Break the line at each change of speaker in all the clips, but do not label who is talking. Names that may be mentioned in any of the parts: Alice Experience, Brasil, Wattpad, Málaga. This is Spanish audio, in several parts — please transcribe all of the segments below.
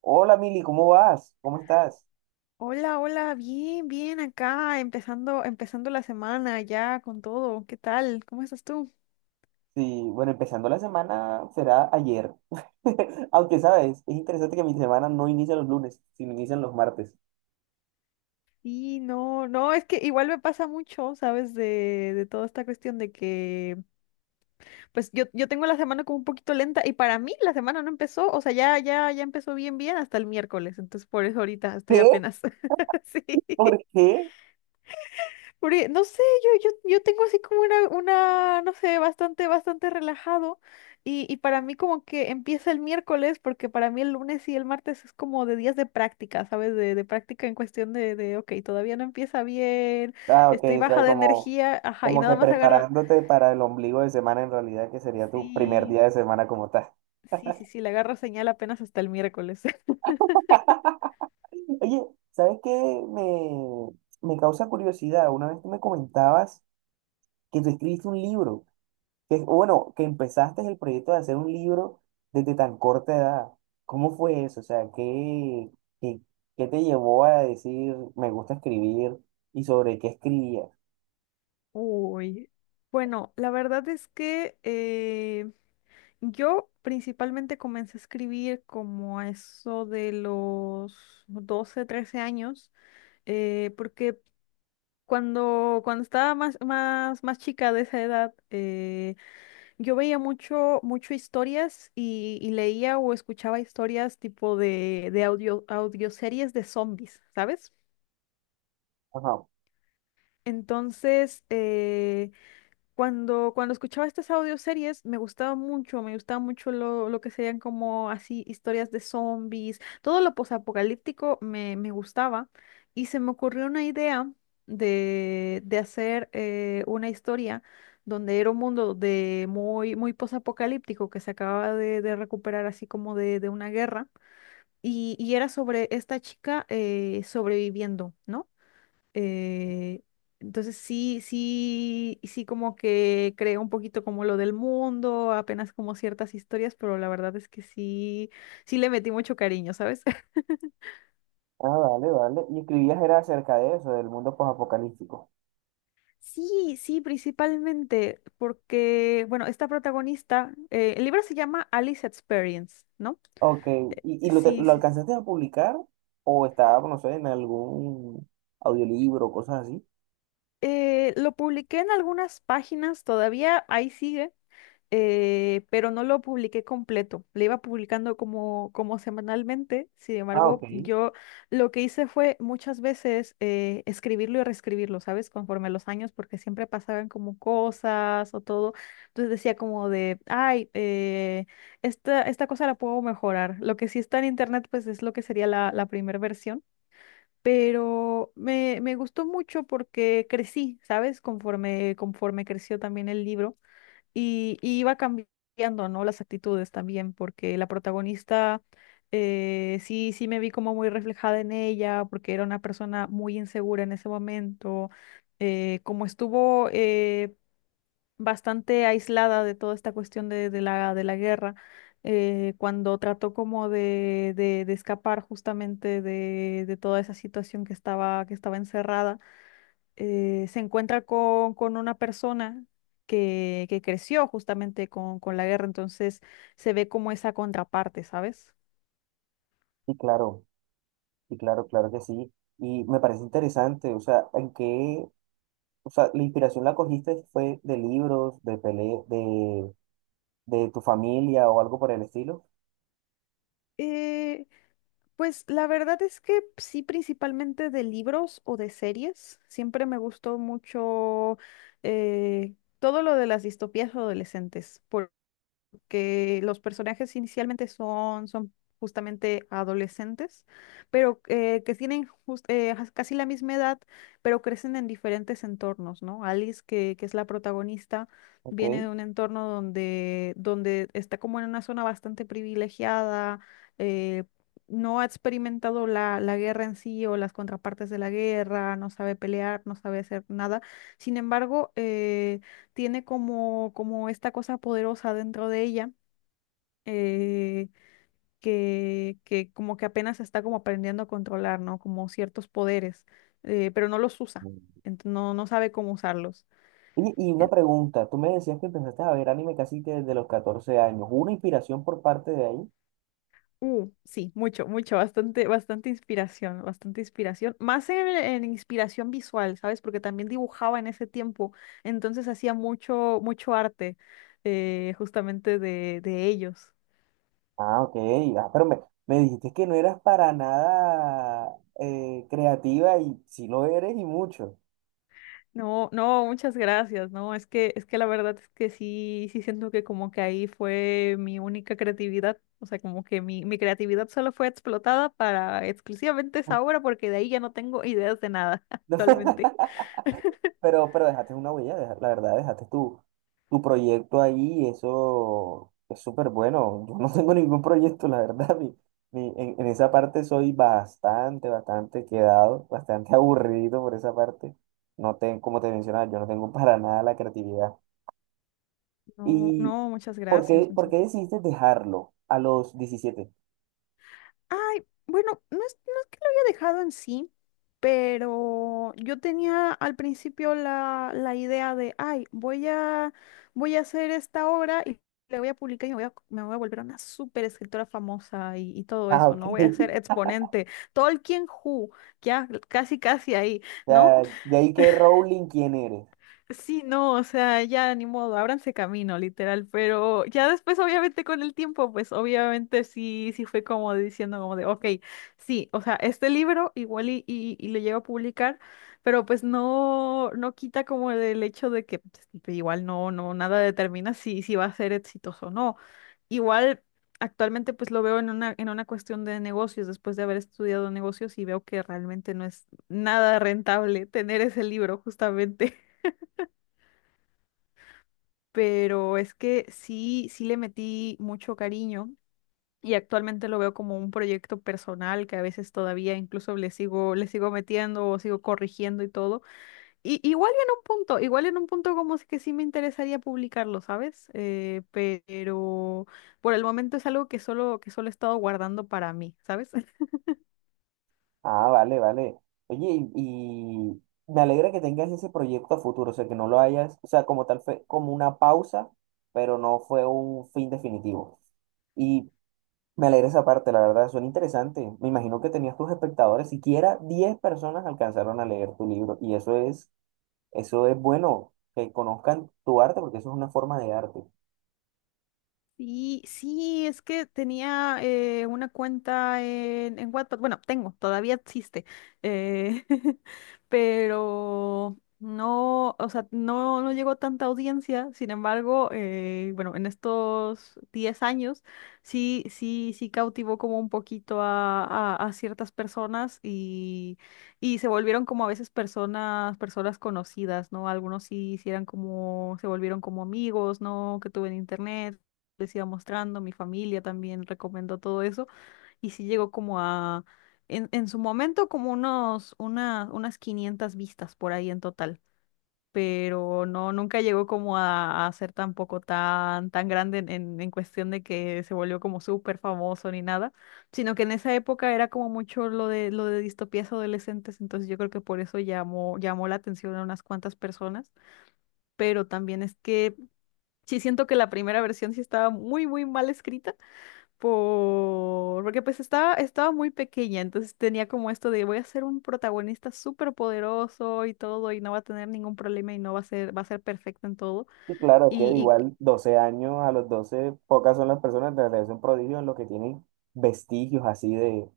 Hola Mili, ¿cómo vas? ¿Cómo estás?
Hola, hola, bien, bien acá, empezando la semana ya con todo. ¿Qué tal? ¿Cómo estás tú?
Sí, bueno, empezando la semana será ayer. Aunque sabes, es interesante que mi semana no inicia los lunes, sino inician los martes.
Sí, no, no, es que igual me pasa mucho, ¿sabes? De toda esta cuestión de que, pues yo tengo la semana como un poquito lenta y para mí la semana no empezó, o sea, ya, ya, ya empezó bien, bien hasta el miércoles, entonces por eso ahorita estoy
¿Qué?
apenas, sí.
¿Por qué?
Porque, no sé, yo tengo así como una, no sé, bastante, bastante relajado. Y para mí como que empieza el miércoles, porque para mí el lunes y el martes es como de días de práctica, ¿sabes? De práctica en cuestión de, ok, todavía no empieza bien,
Ah, ok,
estoy
o
baja
sea,
de
como,
energía, ajá, y
como que
nada más agarro,
preparándote para el ombligo de semana en realidad, que sería tu primer
sí,
día de semana como tal.
sí, sí, sí, le agarro señal apenas hasta el miércoles.
Oye, ¿sabes qué? Me, me causa curiosidad. Una vez tú me comentabas que tú escribiste un libro. Que, bueno, que empezaste el proyecto de hacer un libro desde tan corta edad. ¿Cómo fue eso? O sea, qué, qué te llevó a decir me gusta escribir y sobre qué escribías?
Uy. Bueno, la verdad es que yo principalmente comencé a escribir como a eso de los 12 13 años, porque cuando estaba más chica de esa edad, yo veía mucho, mucho historias y leía o escuchaba historias tipo de audioseries de zombies, ¿sabes?
Ajá.
Entonces, cuando escuchaba estas audioseries me gustaba mucho lo que serían como así historias de zombies, todo lo posapocalíptico me gustaba y se me ocurrió una idea de hacer una historia donde era un mundo de muy, muy posapocalíptico que se acababa de recuperar así como de una guerra y era sobre esta chica sobreviviendo, ¿no? Eh, entonces sí, sí, sí como que creo un poquito como lo del mundo, apenas como ciertas historias, pero la verdad es que sí, sí le metí mucho cariño, ¿sabes?
Ah, vale, vale. Y escribías era acerca de eso, del mundo posapocalíptico.
Sí, sí, principalmente porque, bueno, esta protagonista, el libro se llama Alice Experience, ¿no?
Ok. ¿Y lo,
Sí,
lo
sí.
alcanzaste a publicar o estaba, no sé, en algún audiolibro o cosas así?
Lo publiqué en algunas páginas, todavía ahí sigue. Pero no lo publiqué completo. Le iba publicando como semanalmente. Sin
Ah, ok.
embargo,
Sí,
yo lo que hice fue muchas veces escribirlo y reescribirlo, ¿sabes? Conforme a los años, porque siempre pasaban como cosas o todo. Entonces decía como de, ay, esta cosa la puedo mejorar. Lo que sí está en internet, pues es lo que sería la primera versión. Pero me gustó mucho porque crecí, ¿sabes? Conforme creció también el libro. Y iba cambiando, ¿no? Las actitudes también, porque la protagonista, sí, sí me vi como muy reflejada en ella, porque era una persona muy insegura en ese momento, como estuvo bastante aislada de toda esta cuestión de la guerra, cuando trató como de escapar justamente de toda esa situación que estaba encerrada, se encuentra con una persona que creció justamente con la guerra, entonces se ve como esa contraparte, ¿sabes?
claro. Sí, claro, claro que sí. Y me parece interesante, o sea, ¿en qué? O sea, la inspiración la cogiste fue de libros, de pele, de tu familia o algo por el estilo.
Eh, pues la verdad es que sí, principalmente de libros o de series. Siempre me gustó mucho todo lo de las distopías adolescentes. Porque los personajes inicialmente son justamente adolescentes, pero que tienen casi la misma edad, pero crecen en diferentes entornos, ¿no? Alice, que es la protagonista,
Ok.
viene de un entorno donde está como en una zona bastante privilegiada, eh, no ha experimentado la guerra en sí o las contrapartes de la guerra, no sabe pelear, no sabe hacer nada. Sin embargo, tiene como esta cosa poderosa dentro de ella, eh, que como que apenas está como aprendiendo a controlar, ¿no? Como ciertos poderes, pero no los usa,
Mm.
no, no sabe cómo usarlos.
Y una
En-
pregunta, tú me decías que empezaste a ver anime casi que desde los 14 años. ¿Hubo una inspiración por parte de ahí?
sí, mucho, mucho, bastante, bastante inspiración, más en inspiración visual, ¿sabes? Porque también dibujaba en ese tiempo, entonces hacía mucho, mucho arte justamente de ellos.
Ah, ok. Ah, pero me dijiste que no eras para nada creativa y si lo eres y mucho.
No, no, muchas gracias. No, es que la verdad es que sí, sí siento que como que ahí fue mi única creatividad. O sea, como que mi creatividad solo fue explotada para exclusivamente esa obra, porque de ahí ya no tengo ideas de nada actualmente.
Pero dejaste una huella, la verdad, dejaste tu, tu proyecto ahí, y eso es súper bueno. Yo no tengo ningún proyecto, la verdad. Mi, en esa parte soy bastante, bastante quedado, bastante aburrido por esa parte. No tengo, como te mencionaba, yo no tengo para nada la creatividad.
No,
¿Y
no, muchas
por
gracias,
qué, por
muchas.
qué decidiste dejarlo a los 17?
Ay, bueno, no es que lo había dejado en sí, pero yo tenía al principio la idea de, ay, voy a hacer esta obra y la voy a publicar y me voy a volver una súper escritora famosa y todo
Ah,
eso,
ok.
¿no? Voy a ser exponente. Tolkien Who, ya casi casi ahí,
O
¿no?
sea, de ahí que Rowling, ¿quién eres?
Sí, no, o sea, ya ni modo, ábranse camino, literal, pero ya después, obviamente, con el tiempo, pues obviamente sí, sí fue como diciendo como de, ok, sí, o sea, este libro igual y lo llego a publicar, pero pues no, no quita como el hecho de que pues, igual no, no, nada determina si va a ser exitoso o no. Igual actualmente pues lo veo en una cuestión de negocios, después de haber estudiado negocios y veo que realmente no es nada rentable tener ese libro justamente, pero es que sí, sí le metí mucho cariño y actualmente lo veo como un proyecto personal que a veces todavía incluso le sigo metiendo o sigo corrigiendo y todo. Y igual y en un punto, igual en un punto como es que sí me interesaría publicarlo, ¿sabes? Pero por el momento es algo que solo he estado guardando para mí, ¿sabes?
Ah, vale, vale. Oye, y me alegra que tengas ese proyecto a futuro, o sea, que no lo hayas, o sea, como tal fue como una pausa, pero no fue un fin definitivo. Y me alegra esa parte, la verdad, suena interesante. Me imagino que tenías tus espectadores, siquiera 10 personas alcanzaron a leer tu libro, y eso es bueno, que conozcan tu arte, porque eso es una forma de arte.
Sí, sí, es que tenía una cuenta en Wattpad, bueno, tengo, todavía existe, eh, pero no, o sea, no, no llegó tanta audiencia. Sin embargo, bueno, en estos 10 años sí, sí, sí cautivó como un poquito a ciertas personas y se volvieron como a veces personas, personas conocidas, ¿no? Algunos sí, sí eran como, se volvieron como amigos, ¿no? Que tuve en internet, les iba mostrando, mi familia también recomendó todo eso y sí llegó como a, en su momento como unas 500 vistas por ahí en total, pero no, nunca llegó como a ser tampoco tan, tan grande en cuestión de que se volvió como súper famoso ni nada, sino que en esa época era como mucho lo de distopías adolescentes, entonces yo creo que por eso llamó la atención a unas cuantas personas, pero también es que... Sí, siento que la primera versión sí estaba muy, muy mal escrita porque pues estaba muy pequeña, entonces tenía como esto de voy a ser un protagonista súper poderoso y todo, y no va a tener ningún problema y no va a ser, va a ser perfecto en todo.
Y claro, es que
Y,
de
y
igual 12 años, a los 12 pocas son las personas, de verdad es un prodigio en lo que tienen vestigios así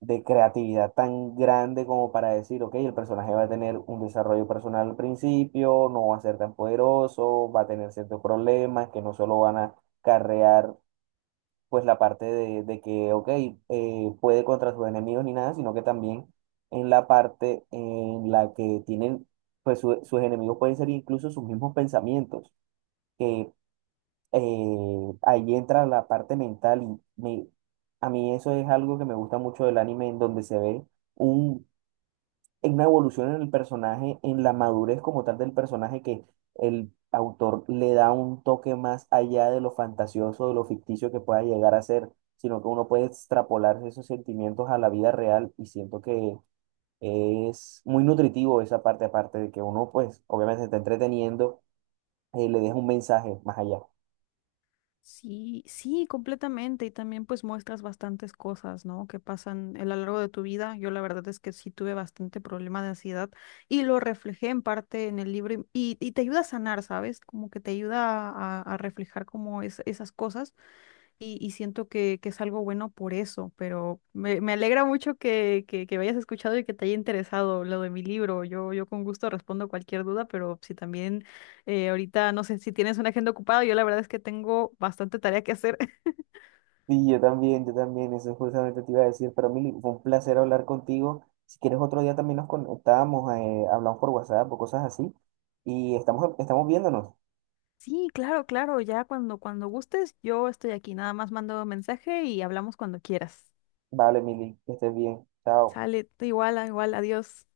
de creatividad tan grande como para decir, ok, el personaje va a tener un desarrollo personal al principio, no va a ser tan poderoso, va a tener ciertos problemas que no solo van a carrear pues la parte de que, ok, puede contra sus enemigos ni nada, sino que también en la parte en la que tienen, pues sus enemigos pueden ser incluso sus mismos pensamientos, que ahí entra la parte mental y me, a mí eso es algo que me gusta mucho del anime, en donde se ve un, una evolución en el personaje, en la madurez como tal del personaje, que el autor le da un toque más allá de lo fantasioso, de lo ficticio que pueda llegar a ser, sino que uno puede extrapolar esos sentimientos a la vida real y siento que es muy nutritivo esa parte, aparte de que uno pues obviamente se está entreteniendo, le deja un mensaje más allá.
sí, sí, completamente. Y también pues muestras bastantes cosas, ¿no? Que pasan a lo largo de tu vida. Yo la verdad es que sí tuve bastante problema de ansiedad y lo reflejé en parte en el libro y te ayuda a sanar, ¿sabes? Como que te ayuda a reflejar como esas cosas. Y siento que es algo bueno por eso, pero me alegra mucho que me hayas escuchado y que te haya interesado lo de mi libro. Yo con gusto respondo cualquier duda, pero si también, ahorita, no sé, si tienes una agenda ocupada, yo la verdad es que tengo bastante tarea que hacer.
Sí, yo también, eso justamente te iba a decir. Para mí fue un placer hablar contigo. Si quieres otro día también nos conectamos, hablamos por WhatsApp o cosas así. Y estamos, estamos viéndonos.
Sí, claro, claro, ya cuando gustes, yo estoy aquí, nada más mando mensaje y hablamos cuando quieras.
Vale, Mili, que estés bien. Chao.
Sale, igual, igual, adiós.